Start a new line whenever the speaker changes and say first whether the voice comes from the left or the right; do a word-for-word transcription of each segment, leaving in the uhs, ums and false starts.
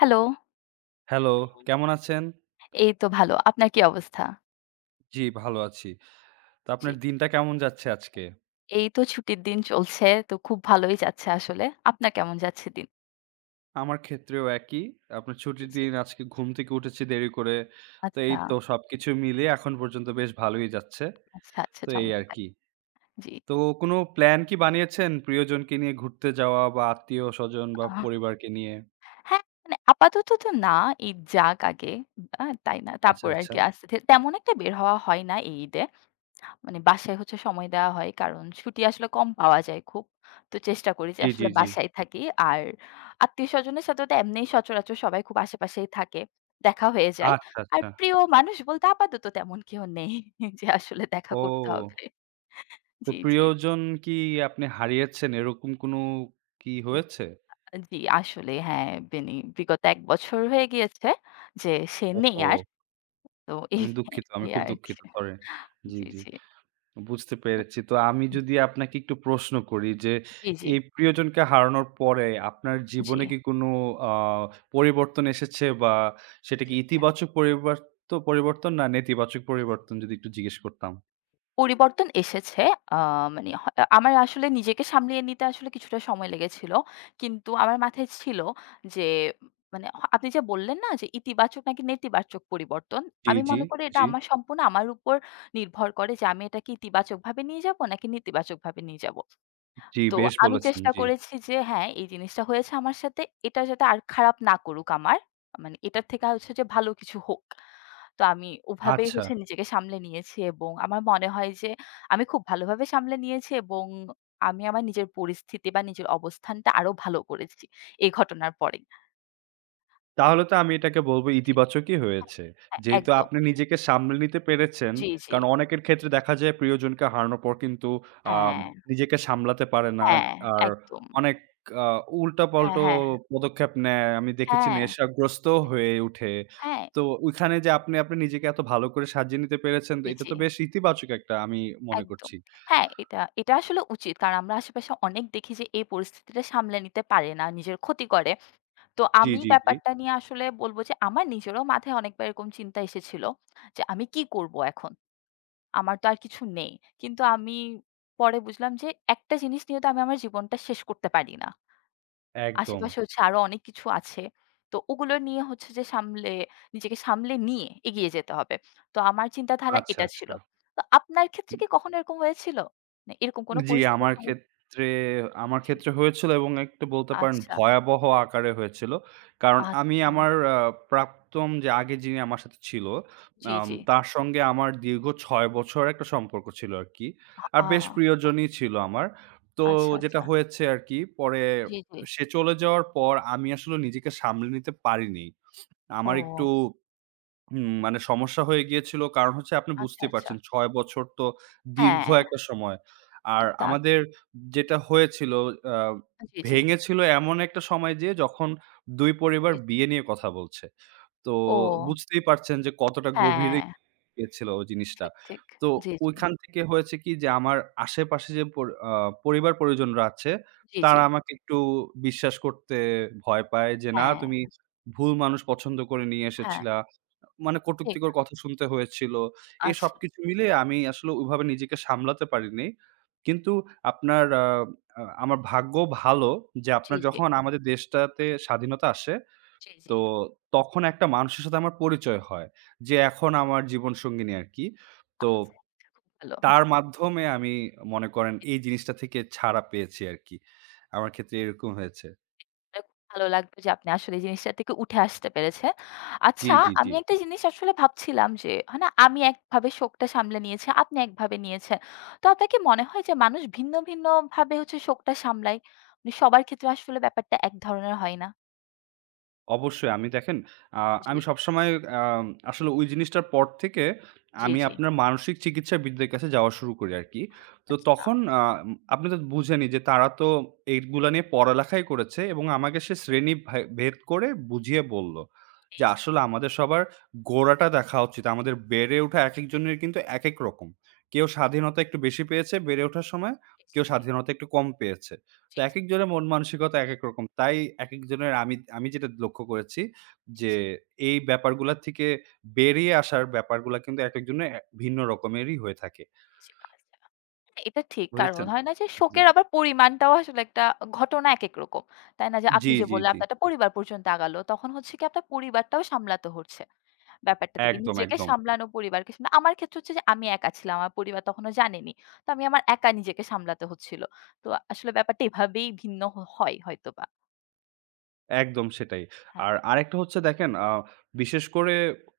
left: Hello,
right: hello, কেমন আছেন?
left: এই তো ভালো। আপনার কি অবস্থা?
right: জি, ভালো আছি। তো
left: জি।
right: আপনার দিনটা কেমন যাচ্ছে আজকে?
left: এই তো ছুটির দিন চলছে। তো খুব ভালোই যাচ্ছে আসলে। আপনার কেমন যাচ্ছে দিন?
right: আমার ক্ষেত্রেও একই। আপনার
left: জি,
right: ছুটির
left: জি।
right: দিন, আজকে ঘুম থেকে উঠেছি দেরি করে। তো এই
left: আচ্ছা,
right: তো সবকিছু মিলিয়ে এখন পর্যন্ত বেশ ভালোই যাচ্ছে।
left: আচ্ছা, আচ্ছা
right: তো এই
left: চমৎকার।
right: আরকি।
left: জি।
right: তো কোনো প্ল্যান কি বানিয়েছেন প্রিয়জনকে নিয়ে ঘুরতে যাওয়া বা আত্মীয়স্বজন বা
left: আহ
right: পরিবারকে নিয়ে?
left: হ্যাঁ, মানে আপাতত তো না, ঈদ যাক আগে। আ তাই না?
right: আচ্ছা,
left: তারপর
right: আচ্ছা।
left: আরকি আস্তে ধীরে তেমন একটা বের হওয়া হয় না এই ঈদে। মানে বাসায় হচ্ছে সময় দেওয়া হয়। কারণ ছুটি আসলে কম পাওয়া যায় খুব। তো চেষ্টা করি যে
right: জি, জি,
left: আসলে
right: জি।
left: বাসায় থাকি। আর আত্মীয়স্বজনের সাথে তো এমনিই সচরাচর সবাই খুব আশেপাশেই থাকে। দেখা হয়ে যায়।
right: আচ্ছা,
left: আর
right: আচ্ছা।
left: প্রিয় মানুষ বলতে আপাতত তেমন কেউ নেই যে আসলে দেখা করতে
right: ও!
left: হবে।
right: তো
left: জি, জি।
right: প্রিয়জন কি আপনি হারিয়েছেন এরকম কোনো কি
left: উ
right: হয়েছে?
left: জি, আসলে হ্যাঁ, বেনি বিগত এক বছর হয়ে গিয়েছে যে সে নেই
right: ওহো!
left: আর। তো এই
right: আমি দুঃখিত, আমি
left: এই
right: খুব
left: আরকি।
right: দুঃখিত। সরি। জি,
left: জি,
right: জি।
left: জি।
right: বুঝতে পেরেছি। তো আমি যদি আপনাকে একটু প্রশ্ন করি যে,
left: জি, জি।
right: এই প্রিয়জনকে হারানোর পরে আপনার
left: জি, জি।
right: জীবনে কি কোনো আ পরিবর্তন এসেছে বা সেটা কি
left: জি,
right: ইতিবাচক পরিবার্ত পরিবর্তন না নেতিবাচক
left: জি।
right: পরিবর্তন যদি একটু জিজ্ঞেস করতাম?
left: পরিবর্তন এসেছে। আ মানে হ আমার আসলে নিজেকে সামলিয়ে নিতে আসলে কিছুটা সময় লেগেছিল। কিন্তু আমার মাথায় ছিল যে মানে হ আপনি যে বললেন না যে ইতিবাচক নাকি নেতিবাচক পরিবর্তন।
right: জি,
left: আমি
right: জি,
left: মনে করি এটা
right: জি,
left: আমার সম্পূর্ণ আমার উপর নির্ভর করে যে আমি এটাকে ইতিবাচকভাবে নিয়ে যাবো নাকি নেতিবাচকভাবে নিয়ে যাবো।
right: জি,
left: তো
right: বেশ
left: আমি
right: বলেছেন।
left: চেষ্টা
right: জি।
left: করেছি যে হ্যাঁ, এই জিনিসটা হয়েছে আমার সাথে। এটা যাতে আর খারাপ না করুক আমার। মানে এটার থেকে হচ্ছে যে ভালো কিছু হোক। তো আমি ওভাবেই
right: আচ্ছা।
left: হচ্ছে নিজেকে সামলে নিয়েছি এবং আমার মনে হয় যে আমি খুব ভালোভাবে সামলে নিয়েছি এবং আমি আমার নিজের পরিস্থিতি বা নিজের অবস্থানটা আরো ভালো করেছি এই ঘটনার পরেই।
right: তাহলে তো আমি এটাকে বলব
left: জি।
right: ইতিবাচকই
left: হ্যাঁ,
right: হয়েছে।
left: হ্যাঁ,
right: যেহেতু
left: একদম।
right: আপনি নিজেকে সামলে নিতে পেরেছেন।
left: জি, জি।
right: কারণ অনেকের ক্ষেত্রে দেখা যায় প্রিয়জনকে হারানোর পর কিন্তু আম
left: হ্যাঁ,
right: নিজেকে সামলাতে পারে না।
left: হ্যাঁ,
right: আর
left: একদম।
right: অনেক আ
left: হ্যাঁ,
right: উল্টাপাল্টা
left: হ্যাঁ,
right: পদক্ষেপ নেয়। আমি দেখেছি
left: হ্যাঁ,
right: নেশাগ্রস্তও হয়ে উঠে।
left: হ্যাঁ,
right: তো ওইখানে যে আপনি, আপনি নিজেকে এত ভালো করে সাজিয়ে নিতে পেরেছেন, তো
left: জি,
right: এটা
left: জি।
right: তো বেশ ইতিবাচক একটা আমি মনে
left: একদম।
right: করছি।
left: হ্যাঁ, এটা এটা আসলে উচিত। কারণ আমরা আশেপাশে অনেক দেখি যে এই পরিস্থিতিটা সামলে নিতে পারে না, নিজের ক্ষতি করে। তো
right: জি,
left: আমি জি।
right: জি, জি।
left: ব্যাপারটা নিয়ে আসলে বলব যে আমার নিজেরও মাথায় অনেকবার এরকম চিন্তা এসেছিল যে আমি কি করব এখন? আমার তো আর কিছু নেই। কিন্তু আমি পরে বুঝলাম যে একটা জিনিস নিয়ে তো আমি আমার জীবনটা শেষ করতে পারি না।
right: একদম।
left: আশেপাশে হচ্ছে আরো অনেক কিছু আছে। তো ওগুলো নিয়ে হচ্ছে যে সামলে নিজেকে সামলে নিয়ে এগিয়ে যেতে হবে। তো আমার চিন্তাধারা
right: আচ্ছা,
left: এটা ছিল।
right: আচ্ছা।
left: তো আপনার ক্ষেত্রে কি কখনো এরকম হয়েছিল? না এরকম কোনো
right: জি,
left: পরিস্থিতির
right: আমার
left: সম্মুখী?
right: ক্ষেত্রে আমার ক্ষেত্রে হয়েছিল এবং একটু বলতে পারেন
left: আচ্ছা,
right: ভয়াবহ আকারে হয়েছিল। কারণ আমি
left: আচ্ছা।
right: আমার আ প্রাক্তন যে আগে যিনি আমার সাথে ছিল,
left: জি,
right: আম
left: জি।
right: তার সঙ্গে আমার দীর্ঘ ছয় বছর একটা সম্পর্ক ছিল আরকি। আর
left: আ
right: বেশ
left: আ
right: প্রিয়জনই ছিল আমার। তো
left: আচ্ছা,
right: যেটা
left: আচ্ছা।
right: হয়েছে আরকি পরে
left: জি, জি।
right: সে চলে যাওয়ার পর আমি আসলে নিজেকে সামলে নিতে পারিনি। আমার একটু
left: ও
right: হুম, মানে সমস্যা হয়ে গিয়েছিল। কারণ হচ্ছে আপনি
left: আচ্ছা,
right: বুঝতেই
left: আচ্ছা।
right: পারছেন ছয় বছর তো দীর্ঘ
left: হ্যাঁ,
right: একটা সময়। আর
left: তা তো
right: আমাদের
left: ঠিক।
right: যেটা হয়েছিল আ
left: জি, জি,
right: ভেঙেছিল এমন একটা সময় যেয়ে যখন দুই পরিবার
left: জি, জি।
right: বিয়ে নিয়ে কথা বলছে। তো
left: ও
right: বুঝতেই পারছেন যে কতটা গভীরে
left: হ্যাঁ,
right: গিয়েছিল ওই জিনিসটা।
left: ঠিক, ঠিক।
right: তো
left: জি, জি,
right: ওইখান থেকে হয়েছে কি যে আমার আশেপাশে যে পর আ পরিবার-পরিজনরা আছে
left: জি, জি।
right: তারা আমাকে একটু বিশ্বাস করতে ভয় পায় যে, "না
left: হ্যাঁ,
right: তুমি ভুল মানুষ পছন্দ করে নিয়ে
left: হ্যাঁ,
right: এসেছিলা।" মানে
left: ঠিক।
right: কটুক্তিকর কথা শুনতে হয়েছিল। এ
left: আচ্ছা।
right: সবকিছু মিলিয়ে আমি আসলে ওইভাবে নিজেকে সামলাতে পারিনি। কিন্তু আপনার আ আ আমার ভাগ্য ভালো যে
left: জি,
right: আপনার
left: জি,
right: যখন আমাদের দেশটাতে স্বাধীনতা আসে,
left: জি, জি।
right: তো তখন একটা মানুষের সাথে আমার পরিচয় হয়। যে এখন আমার জীবনসঙ্গিনী আরকি। তো
left: আচ্ছা, আচ্ছা। খুব ভালো।
right: তার মাধ্যমে আমি মনে করেন এই জিনিসটা থেকে ছাড়া পেয়েছি আরকি। আমার ক্ষেত্রে এরকম হয়েছে।
left: শুনে খুব ভালো লাগবে যে আপনি আসলে এই জিনিসটা থেকে উঠে আসতে পেরেছেন।
right: জি,
left: আচ্ছা
right: জি, জি।
left: আমি একটা জিনিস আসলে ভাবছিলাম যে হয় না আমি একভাবে শোকটা সামলে নিয়েছি, আপনি একভাবে নিয়েছেন। তো আপনার কি মনে হয় যে মানুষ ভিন্ন, ভিন্ন ভাবে হচ্ছে শোকটা সামলায়? মানে সবার ক্ষেত্রে আসলে ব্যাপারটা এক ধরনের হয় না?
right: অবশ্যই আমি দেখেন আ
left: জি,
right: আমি সবসময় আম আসলে ওই জিনিসটার পর থেকে
left: জি,
right: আমি
left: জি।
right: আপনার মানসিক চিকিৎসাবিদদের কাছে যাওয়া শুরু করি আরকি। তো
left: আচ্ছা।
right: তখন আ আপনি তো বুঝেনই যে তারা তো এইগুলা নিয়ে পড়ালেখাই করেছে এবং আমাকে সে শ্রেণী ভে ভেদ করে বুঝিয়ে বলল
left: জি,
right: যে
left: জি।
right: আসলে আমাদের সবার গোড়াটা দেখা উচিত। আমাদের বেড়ে ওঠা একেকজনের কিন্তু একেক রকম। কেউ স্বাধীনতা একটু বেশি পেয়েছে বেড়ে ওঠার সময়,
left: জি, জি,
right: কেউ
left: জি।
right: স্বাধীনতা একটু কম পেয়েছে। তো
left: জি, জি,
right: একেক জনের মন মানসিকতা একেক রকম। তাই একেকজনের আমি আমি যেটা লক্ষ্য করেছি যে,
left: জি,
right: এই ব্যাপারগুলা থেকে বেরিয়ে আসার ব্যাপারগুলা কিন্তু একেকজনের এ ভিন্ন রকমেরই হয়ে থাকে।
left: জি, জি। আচ্ছা। এটা ঠিক। কারণ
right: বুঝেছেন?
left: হয় না যে
right: জি।
left: শোকের আবার পরিমাণটাও আসলে একটা ঘটনা একেক রকম। তাই না? যে আপনি
right: জি,
left: যে
right: জি,
left: বললেন
right: জি।
left: আপনার একটা পরিবার পর্যন্ত আগালো। তখন হচ্ছে কি আপনার পরিবারটাও সামলাতে হচ্ছে। ব্যাপারটা থেকে
right: একদম,
left: নিজেকে
right: একদম।
left: সামলানো, পরিবারকে সামলানো। আমার ক্ষেত্রে হচ্ছে যে আমি একা ছিলাম। আমার পরিবার তখনও জানেনি। তো আমি আমার একা নিজেকে সামলাতে হচ্ছিল। তো আসলে ব্যাপারটা এভাবেই ভিন্ন হ হয় হয়তোবা।
right: একদম সেটাই।
left: হ্যাঁ,
right: আর আরেকটা হচ্ছে দেখেন আ বিশেষ করে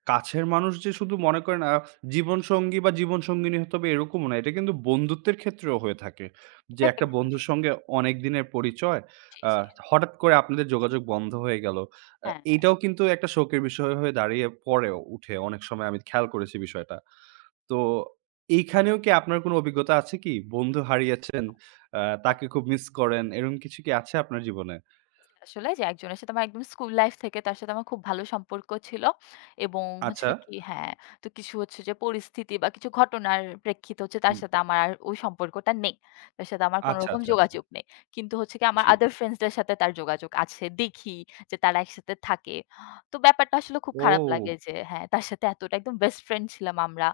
right: কাছের মানুষ যে শুধু মনে করেন আ জীবনসঙ্গী বা জীবনসঙ্গিনী হতে হবে এরকমও না। এটা কিন্তু বন্ধুত্বের ক্ষেত্রেও হয়ে থাকে। যে
left: এটা
right: একটা
left: একদম
right: বন্ধুর
left: ঠিক।
right: সঙ্গে অনেক দিনের পরিচয়,
left: জি,
right: আ
left: জি।
right: হঠাৎ করে আপনাদের যোগাযোগ বন্ধ হয়ে গেল। আ
left: হ্যাঁ।
right: এইটাও কিন্তু একটা শোকের বিষয় হয়ে দাঁড়িয়ে পড়েও উঠে অনেক সময় আমি খেয়াল করেছি বিষয়টা। তো এইখানেও কি আপনার কোনো অভিজ্ঞতা আছে কি? বন্ধু হারিয়েছেন, আ তাকে খুব মিস করেন, এরকম কিছু কি আছে আপনার জীবনে?
left: আসলে যে একজনের সাথে আমার একদম স্কুল লাইফ থেকে তার সাথে আমার খুব ভালো সম্পর্ক ছিল এবং
right: আচ্ছা।
left: হচ্ছে কি হ্যাঁ, তো কিছু হচ্ছে যে পরিস্থিতি বা কিছু ঘটনার প্রেক্ষিতে হচ্ছে তার সাথে আমার আর ওই সম্পর্কটা নেই। তার সাথে আমার কোন
right: আচ্ছা,
left: রকম
right: আচ্ছা, আচ্ছা।
left: যোগাযোগ নেই। কিন্তু হচ্ছে কি আমার
right: জি।
left: other friends দের সাথে তার যোগাযোগ আছে। দেখি যে তারা একসাথে থাকে। তো ব্যাপারটা আসলে খুব খারাপ
right: ও!
left: লাগে যে হ্যাঁ, তার সাথে এতটা একদম বেস্ট ফ্রেন্ড ছিলাম আমরা।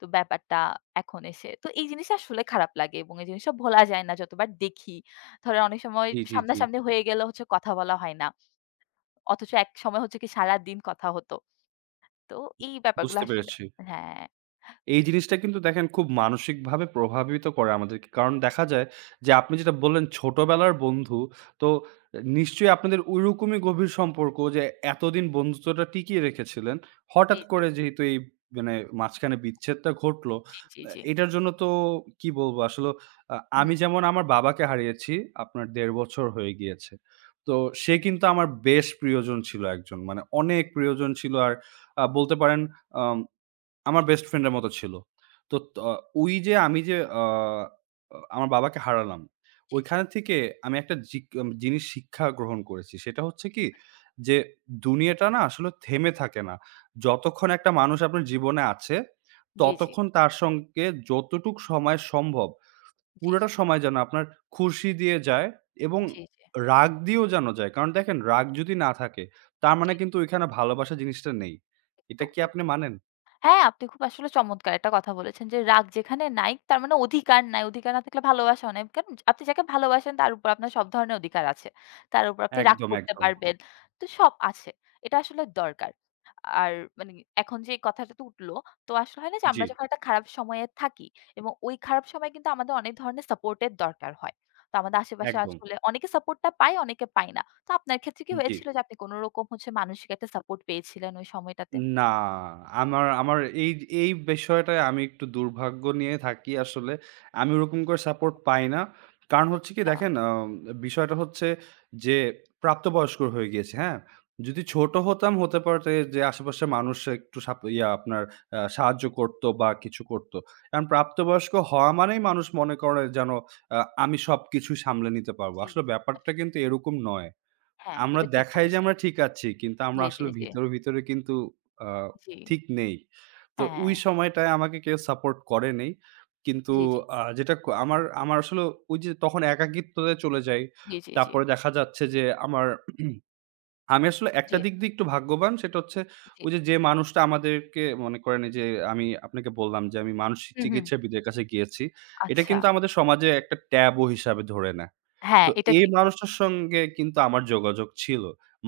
left: তো ব্যাপারটা এখন এসে। তো এই জিনিসটা আসলে খারাপ লাগে এবং এই জিনিসটা ভোলা যায় না যতবার দেখি। ধরেন অনেক সময়
right: জি, জি, জি।
left: সামনাসামনি হয়ে গেলে হচ্ছে কথা বলা হয় না। অথচ একসময় হচ্ছে কি সারাদিন কথা হতো। তো এই ব্যাপারগুলো
right: বুঝতে
left: আসলে
right: পেরেছি।
left: হ্যাঁ।
right: এই জিনিসটা কিন্তু দেখেন খুব মানসিকভাবে প্রভাবিত করে আমাদেরকে। কারণ দেখা যায় যে আপনি যেটা বললেন ছোটবেলার বন্ধু, তো নিশ্চয়ই আপনাদের ওইরকমই গভীর সম্পর্ক যে এতদিন বন্ধুত্বটা টিকিয়ে রেখেছিলেন।
left: জি,
right: হঠাৎ
left: জি,
right: করে যেহেতু এই মানে মাঝখানে বিচ্ছেদটা ঘটলো, আ
left: জি, জি, জি।
right: এটার জন্য তো কি বলবো আসলে আ আমি
left: হুম।
right: যেমন আমার বাবাকে হারিয়েছি আপনার দেড় বছর হয়ে গিয়েছে। তো সে কিন্তু আমার বেশ প্রিয়জন ছিল একজন। মানে অনেক প্রিয়জন ছিল আর আ বলতে পারেন আম আমার বেস্ট ফ্রেন্ড এর মতো ছিল। তো ত আহ, ওই যে আমি যে আ আমার বাবাকে হারালাম।
left: জি,
right: ওইখান
left: জি।
right: থেকে আমি একটা জিক জিনিস শিক্ষা গ্রহণ করেছি। সেটা হচ্ছে কি যে দুনিয়াটা না আসলে থেমে থাকে না। যতক্ষণ একটা মানুষ আপনার জীবনে আছে,
left: জি, জি।
right: ততক্ষণ তার সঙ্গে যতটুক সময় সম্ভব
left: জি,
right: পুরোটা
left: জি।
right: সময় যেন আপনার খুশি দিয়ে যায় এবং
left: জি, জি।
right: রাগ দিয়েও যেন যায়। কারণ দেখেন রাগ যদি না থাকে তার মানে
left: জি
right: কিন্তু ওইখানে ভালোবাসা জিনিসটা নেই। এটা
left: একদম,
right: কি
left: এক
right: আপনি মানেন?
left: হ্যাঁ, আপনি খুব আসলে চমৎকার একটা কথা বলেছেন যে, রাগ যেখানে নাই তার মানে অধিকার নাই। অধিকার না থাকলে ভালোবাসাও নাই। কারণ আপনি যাকে ভালোবাসেন তার উপর আপনার সব ধরনের অধিকার আছে। তার উপর আপনি রাগ
right: একদম,
left: করতে
right: একদম।
left: পারবেন। তো সব আছে। এটা আসলে দরকার। আর মানে এখন যে কথাটা তো উঠলো, তো আসলে হয় না যে
right: জি,
left: আমরা যখন একটা খারাপ সময়ে থাকি এবং ওই খারাপ সময়ে কিন্তু আমাদের অনেক ধরনের সাপোর্ট এর দরকার হয়। তো আমাদের আশেপাশে
right: একদম।
left: আসলে অনেকে সাপোর্টটা পায়, অনেকে পায় না। তো আপনার ক্ষেত্রে কি
right: জি।
left: হয়েছিল যে আপনি কোনরকম হচ্ছে মানসিক একটা সাপোর্ট পেয়েছিলেন ওই সময়টাতে?
right: না, আমার আমার এই এই বিষয়টায় আমি একটু দুর্ভাগ্য নিয়ে থাকি আসলে। আমি ওরকম করে সাপোর্ট পাই না। কারণ হচ্ছে কি
left: আচ্ছা।
right: দেখেন আ বিষয়টা হচ্ছে যে প্রাপ্তবয়স্ক হয়ে গিয়েছি, হ্যাঁ? যদি ছোট হতাম হতে পারে
left: জি,
right: যে আশেপাশের মানুষ একটু সাপ ইয়া আপনার আ সাহায্য করত বা কিছু করত। কারণ প্রাপ্তবয়স্ক হওয়া মানেই মানুষ মনে করে যেন আ আমি সবকিছু সামলে নিতে পারব।
left: জি।
right: আসলে
left: আস
right: ব্যাপারটা কিন্তু এরকম নয়।
left: হ্যাঁ,
right: আমরা
left: এটা ঠিক
right: দেখাই যে
left: বলেছেন।
right: আমরা ঠিক আছি। কিন্তু আমরা
left: জি, জি,
right: আসলে
left: জি,
right: ভিতরে, ভিতরে কিন্তু আ
left: জি।
right: ঠিক নেই। তো ওই
left: হ্যাঁ,
right: সময়টায় আমাকে কেউ সাপোর্ট করে নাই। কিন্তু
left: জি, জি,
right: আ যেটা ক আমার আমার আসলে ওই যে তখন একাকিত্বতে চলে যাই।
left: জি, জি, জি,
right: তারপরে দেখা যাচ্ছে যে আমার আমি আসলে একটা
left: জি,
right: দিক দিয়ে একটু ভাগ্যবান। সেটা হচ্ছে
left: জি।
right: ওই যে, যে মানুষটা আমাদেরকে মনে করেন এই যে আমি আপনাকে বললাম যে আমি মানসিক
left: হুম, হুম।
right: চিকিৎসাবিদের কাছে গিয়েছি। এটা
left: আচ্ছা।
right: কিন্তু আমাদের সমাজে একটা ট্যাবু হিসাবে ধরে নেয়।
left: হ্যাঁ,
right: তো
left: এটা
right: এই
left: ঠিক।
right: মানুষটার সঙ্গে কিন্তু আমার যোগাযোগ ছিল।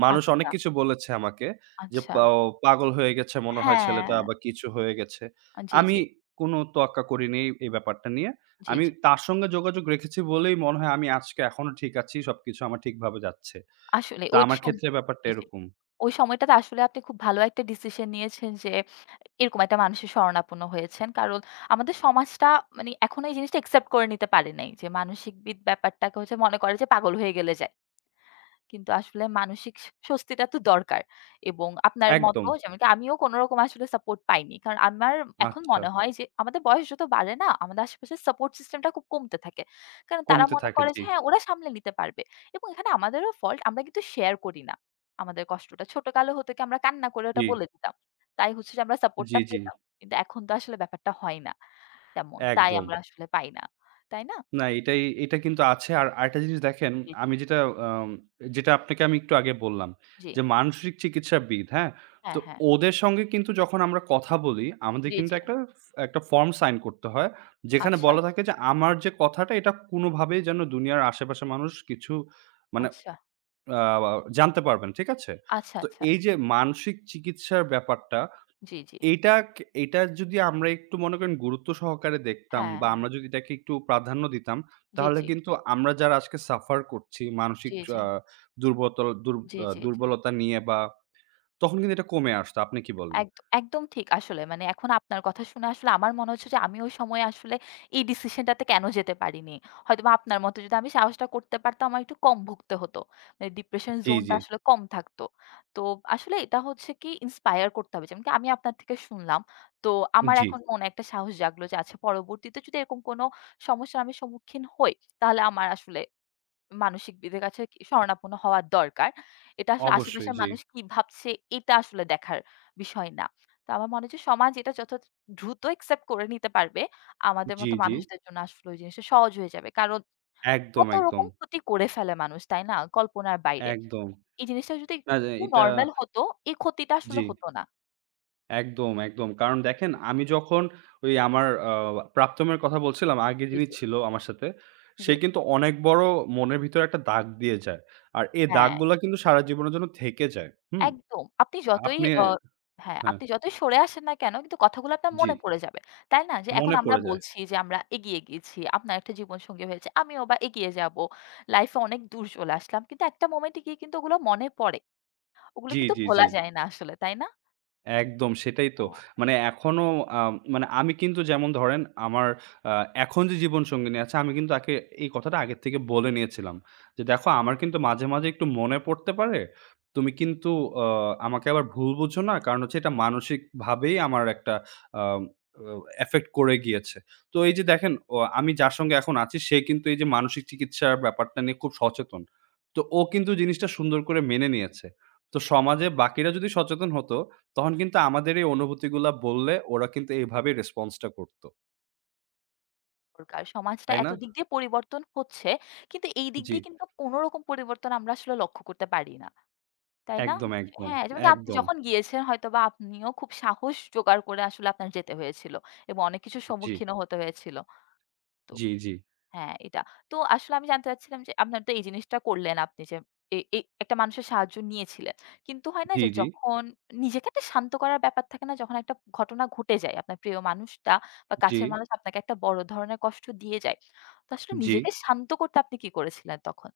right: মানুষ অনেক
left: আচ্ছা,
right: কিছু বলেছে আমাকে যে,
left: আচ্ছা।
right: পাও পাগল হয়ে গেছে মনে হয়
left: হ্যাঁ,
right: ছেলেটা বা কিছু হয়ে গেছে।
left: জি,
right: আমি
left: জি,
right: কোনো তোয়াক্কা করিনি এই এই ব্যাপারটা নিয়ে।
left: জি,
right: আমি
left: জি।
right: তার সঙ্গে যোগাযোগ রেখেছি বলেই মনে হয় আমি আজকে এখনো ঠিক আছি। সবকিছু আমার ঠিকভাবে যাচ্ছে।
left: আসলে
right: তো
left: ওই
right: আমার
left: সম
right: ক্ষেত্রে ব্যাপারটা
left: জি, জি।
right: এরকম।
left: ওই সময়টাতে আসলে আপনি খুব ভালো একটা ডিসিশন নিয়েছেন যে এরকম একটা মানুষের শরণাপন্ন হয়েছেন। কারণ আমাদের সমাজটা মানে এখনো এই জিনিসটা অ্যাকসেপ্ট করে নিতে পারে নাই। যে মানসিক বিদ ব্যাপারটাকে হচ্ছে মনে করে যে পাগল হয়ে গেলে যায়। কিন্তু আসলে মানসিক স স্বস্তিটা তো দরকার। এবং আপনার মত
right: একদম।
left: যেমনটি আমিও কোনরকম আসলে সাপোর্ট পাইনি। কারণ আমার এখন
right: আচ্ছা।
left: মনে হয় যে আমাদের বয়স যত বাড়ে না, আমাদের আশেপাশের সাপোর্ট সিস্টেমটা খুব কমতে থাকে। কারণ তারা
right: কমতে
left: মনে
right: থাকে।
left: করে
right: জি,
left: যে হ্যাঁ, ওরা সামলে নিতে পারবে। এবং এখানে আমাদেরও ফল্ট আমরা কিন্তু শেয়ার করি না। আমাদের কষ্টটা ছোটকালে হতো কি আমরা কান্না করে ওটা
right: জি,
left: বলে দিতাম। তাই হচ্ছে যে আমরা
right: জি,
left: সাপোর্টটা
right: জি।
left: পেতাম। কিন্তু এখন তো আসলে ব্যাপারটা হয় না তেমন। তাই
right: একদম।
left: আমরা আসলে পাই না। তাই না?
right: না এটাই এটা কিন্তু আছে। আর আরেকটা জিনিস দেখেন,
left: জি,
right: আমি
left: জি।
right: যেটা আম যেটা আপনাকে আমি একটু আগে বললাম
left: জি।
right: যে, মানসিক চিকিৎসাবিদ, হ্যাঁ? তো
left: হ্যাঁ, হ্যাঁ।
right: ওদের সঙ্গে কিন্তু যখন আমরা কথা বলি, আমাদের
left: জি,
right: কিন্তু
left: জি।
right: একটা একটা ফর্ম সাইন করতে হয়। যেখানে
left: আচ্ছা,
right: বলা থাকে যে, আমার যে কথাটা এটা কোনোভাবেই যেন দুনিয়ার আশেপাশের মানুষ কিছু মানে
left: আচ্ছা,
right: আ জানতে পারবে না। ঠিক আছে?
left: আচ্ছা,
right: তো
left: আচ্ছা।
right: এই যে মানসিক চিকিৎসার ব্যাপারটা
left: জি, জি।
right: এইটা কে এইটা যদি আমরা একটু মনে করেন গুরুত্ব সহকারে দেখতাম বা
left: হ্যাঁ।
right: আমরা যদি এটাকে একটু প্রাধান্য দিতাম,
left: জি,
right: তাহলে
left: জি।
right: কিন্তু আমরা যারা আজকে সাফার করছি মানসিক
left: জি, জি।
right: আ দুর্বতল দুর
left: জি,
right: আ
left: জি, জি।
right: দুর্বলতা নিয়ে বা তখন কিন্তু এটা কমে আসতো। আপনি কি বলেন?
left: একদ একদম ঠিক আসলে। মানে এখন আপনার কথা শুনে আসলে আমার মনে হচ্ছে যে আমি ওই সময়ে আসলে এই ডিসিশনটাতে কেন যেতে পারিনি। হয়তোবা আপনার মতো যদি আমি সাহসটা করতে পারতাম আমার একটু কম ভুগতে হতো। মানে ডিপ্রেশন
right: জি,
left: জোনটা
right: জি,
left: আসলে কম থাকতো। তো আসলে এটা হচ্ছে কি ইন্সপায়ার করতে হবে। যেমনকি আমি আপনার থেকে শুনলাম। তো আমার
right: জি,
left: এখন মনে একটা সাহস জাগলো যে আচ্ছা পরবর্তীতে যদি এরকম কোনো সমস্যার আমি সম্মুখীন হই তাহলে আমার আসলে মানসিকবিদের কাছে কি শরণাপন্ন হওয়া দরকার। এটা আসলে
right: অবশ্যই
left: আশেপাশের
right: জি,
left: মানুষ কি ভাবছে এটা আসলে দেখার বিষয় না। তো আমার মনে হয় যে সমাজ এটা যত দ্রুত অ্যাকসেপ্ট করে নিতে পারবে, আমাদের
right: জি,
left: মতো
right: জি।
left: মানুষদের জন্য আসলে ওই জিনিসটা সহজ হয়ে যাবে। কারণ
right: একদম,
left: কত
right: একদম,
left: রকম ক্ষতি করে ফেলে মানুষ, তাই না? কল্পনার বাইরে।
right: একদম।
left: এই জিনিসটা যদি
right: না, না
left: একটু
right: এটা
left: নরমাল হতো, এই ক্ষতিটা আসলে
right: জি।
left: হতো না।
right: একদম, একদম। কারণ দেখেন আমি যখন ওই আমার আ প্রাক্তনের কথা বলছিলাম, আগে
left: জি,
right: যিনি
left: জি,
right: ছিল আমার সাথে, সে
left: জি।
right: কিন্তু অনেক বড় মনের ভিতরে একটা দাগ দিয়ে যায়। আর এই
left: হ্যাঁ।
right: দাগগুলা কিন্তু সারা জীবনের জন্য থেকে যায়। হুম?
left: একদম। আপনি যতই
right: আপনি
left: অ হ্যাঁ,
right: হ্যাঁ,
left: আপনি যতই সরে আসেন না কেন কিন্তু কথাগুলো আপনার
right: জি।
left: মনে পড়ে যাবে। তাই না? যে এখন
right: মনে
left: আমরা
right: পড়ে যায়।
left: বলছি যে আমরা এগিয়ে গিয়েছি। আপনার একটা জীবনসঙ্গী হয়েছে। আমিও বা এগিয়ে যাবো। লাইফ এ অনেক দূর চলে আসলাম। কিন্তু একটা মোমেন্টে গিয়ে কিন্তু ওগুলো মনে পড়ে। ওগুলো
right: জি,
left: কিন্তু
right: জি, জি।
left: ভোলা যায় না আসলে, তাই না?
right: একদম সেটাই তো।
left: হ্যাঁ,
right: মানে এখনো আম মানে আমি কিন্তু যেমন ধরেন আমার আ এখন যে জীবনসঙ্গিনী আছে আমি কিন্তু তাকে এই কথাটা আগের থেকে বলে নিয়েছিলাম। যে দেখো আমার কিন্তু মাঝে, মাঝে একটু মনে পড়তে পারে। তুমি কিন্তু আ আমাকে আবার ভুল বুঝো না। কারণ হচ্ছে এটা মানসিকভাবেই আমার একটা আম অ এফেক্ট করে গিয়েছে। তো এই যে দেখেন অ আমি যার সঙ্গে এখন আছি সে কিন্তু এই যে মানসিক চিকিৎসার ব্যাপারটা নিয়ে খুব সচেতন। তো ও কিন্তু জিনিসটা সুন্দর করে মেনে নিয়েছে। তো সমাজে বাকিরা যদি সচেতন হতো তখন কিন্তু আমাদের এই অনুভূতিগুলা বললে ওরা কিন্তু এভাবেই রেসপন্স টা করত।
left: দরকার। সমাজটা
right: তাই না?
left: এত দিক দিয়ে পরিবর্তন হচ্ছে। কিন্তু এই দিক
right: জি।
left: দিয়ে কিন্তু কোন রকম পরিবর্তন আমরা আসলে লক্ষ্য করতে পারি না। তাই না?
right: একদম, একদম,
left: হ্যাঁ, যেমন কি আপনি
right: একদম।
left: যখন গিয়েছেন হয়তোবা আপনিও খুব সাহস জোগাড় করে আসলে আপনার যেতে হয়েছিল এবং অনেক কিছুর
right: জি,
left: সম্মুখীনও হতে হয়েছিল। তো
right: জি, জি,
left: হ্যাঁ, এটা। তো আসলে আমি জানতে চাচ্ছিলাম যে আপনার তো এই জিনিসটা করলেন আপনি যে এ এ একটা মানুষের সাহায্য নিয়েছিলেন। কিন্তু হয় না
right: জি,
left: যে
right: জি,
left: যখন নিজেকে একটা শান্ত করার ব্যাপার থাকে না? যখন একটা ঘটনা ঘটে যায় আপনার প্রিয় মানুষটা বা
right: জি,
left: কাছের মানুষ আপনাকে একটা বড় ধরনের কষ্ট দিয়ে যায়। তো আসলে
right: জি।
left: নিজেকে শান্ত করতে আপনি কি করেছিলেন তখন?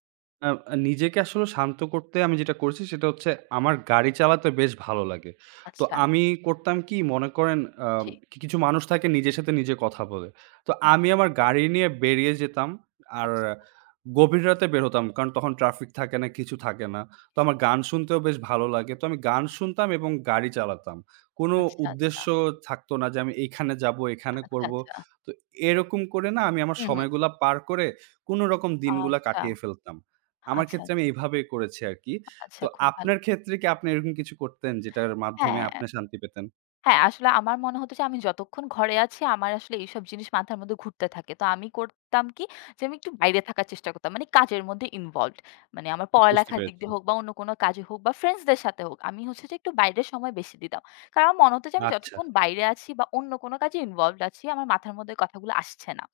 right: আ আ নিজেকে আসলে শান্ত করতে আমি যেটা করছি সেটা হচ্ছে আমার গাড়ি চালাতে বেশ ভালো লাগে। তো
left: আচ্ছা,
right: আমি করতাম কি মনে করেন আম
left: জি।
right: কি কিছু মানুষ থাকে নিজের সাথে নিজে কথা বলে। তো
left: হ্যাঁ,
right: আমি আমার গাড়ি নিয়ে বেরিয়ে যেতাম। আর
left: আচ্ছা,
right: গভীর রাতে বের হতাম। কারণ তখন ট্রাফিক থাকে না, কিছু থাকে না। তো আমার গান শুনতেও বেশ ভালো লাগে। তো আমি গান
left: আচ্ছা,
right: শুনতাম এবং গাড়ি চালাতাম। কোনো
left: আচ্ছা, আচ্ছা।
right: উদ্দেশ্য থাকতো না যে আমি এইখানে যাবো, এখানে
left: আচ্ছা,
right: করবো।
left: আচ্ছা।
right: তো এরকম করে না আমি আমার
left: হুম, হুম।
right: সময়গুলা পার করে কোনরকম দিনগুলা
left: আচ্ছা,
right: কাটিয়ে ফেলতাম। আমার
left: আচ্ছা,
right: ক্ষেত্রে আমি
left: আচ্ছা,
right: এইভাবে করেছি আরকি। তো
left: আচ্ছা খুব ভালো।
right: আপনার ক্ষেত্রে কি আপনি এরকম কিছু করতেন যেটার মাধ্যমে
left: হ্যাঁ,
right: আপনি শান্তি পেতেন?
left: হ্যাঁ, আসলে আমার মনে হতো যে আমি যতক্ষণ ঘরে আছি আমার আসলে এইসব জিনিস মাথার মধ্যে ঘুরতে থাকে। তো আমি করতাম কি যে আমি একটু বাইরে থাকার চেষ্টা করতাম। মানে কাজের মধ্যে ইনভলভড। মানে আমার
right: বুঝতে
left: পড়ালেখার দিক
right: পেরেছি।
left: দিয়ে হোক বা অন্য কোনো কাজে হোক বা ফ্রেন্ডসদের সাথে হোক আমি হচ্ছে যে একটু বাইরে সময় বেশি দিতাম। কারণ আমার মনে হতো যে আমি
right: আচ্ছা।
left: যতক্ষণ বাইরে আছি বা অন্য কোনো কাজে ইনভলভড আছি আমার মাথার মধ্যে কথাগুলো আসছে না।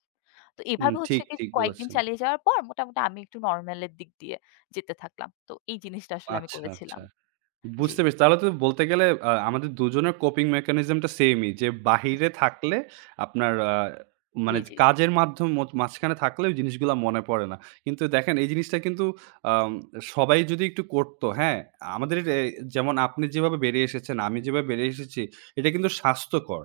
left: তো
right: উম
left: এভাবে হচ্ছে
right: ঠিক,
left: কি
right: ঠিক
left: কয়েকদিন
right: বলেছেন।
left: চালিয়ে যাওয়ার পর মোটামুটি আমি একটু নরমাল এর দিক দিয়ে যেতে থাকলাম। তো এই জিনিসটা আসলে আমি
right: আচ্ছা, আচ্ছা।
left: করেছিলাম। জি।
right: বুঝতে পেরেছি। তাহলে তো বলতে গেলে আ আমাদের দুজনের coping mechanism টা সেমই। যে বাহিরে থাকলে আপনার আ
left: জি,
right: মানে
left: জি, জি।
right: কাজের মাধ্যম মঝ মাঝখানে থাকলে ওই জিনিসগুলা মনে পড়ে না। কিন্তু দেখেন এই জিনিসটা কিন্তু আম সবাই যদি একটু করতো, হ্যাঁ? আমাদের এ যেমন আপনি যেভাবে বেরিয়ে এসেছেন, আমি যেভাবে বেরিয়ে এসেছি, এটা কিন্তু স্বাস্থ্যকর।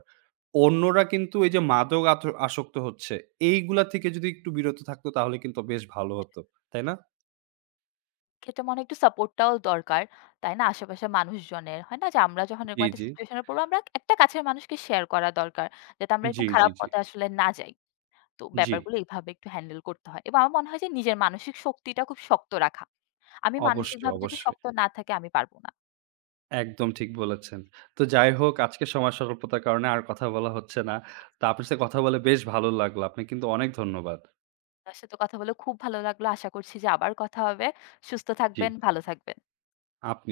right: অন্যরা কিন্তু এই যে মাদক আত আসক্ত হচ্ছে, এইগুলা থেকে যদি একটু বিরত থাকতো তাহলে কিন্তু বেশ ভালো হতো। তাই না?
left: ক্ষেত্রে মনে হয় একটু সাপোর্টটাও দরকার। তাই না? আশেপাশের মানুষজনের। হয় না? যে আমরা যখন
right: জি,
left: এরকম একটা
right: জি।
left: সিচুয়েশন এ পড়বো, আমরা একটা কাছের মানুষকে শেয়ার করা দরকার। যাতে আমরা
right: জি,
left: এরকম
right: জি,
left: খারাপ
right: জি।
left: পথে আসলে না যাই। তো
right: জি।
left: ব্যাপারগুলো এইভাবে একটু হ্যান্ডেল করতে হয়। এবং আমার মনে হয় যে নিজের মানসিক শক্তিটা খুব শক্ত রাখা। আমি
right: অবশ্যই,
left: মানসিকভাবে যদি
right: অবশ্যই।
left: শক্ত না থাকি, আমি পারব না।
right: একদম ঠিক বলেছেন। তো যাই হোক আজকে সময় স্বল্পতার কারণে আর কথা বলা হচ্ছে না। তো আপনার সাথে কথা বলে বেশ ভালো লাগলো। আপনি কিন্তু অনেক ধন্যবাদ।
left: আপনার সাথে কথা বলে খুব ভালো লাগলো। আশা করছি যে আবার কথা হবে। সুস্থ
right: জি,
left: থাকবেন, ভালো থাকবেন।
right: আপনি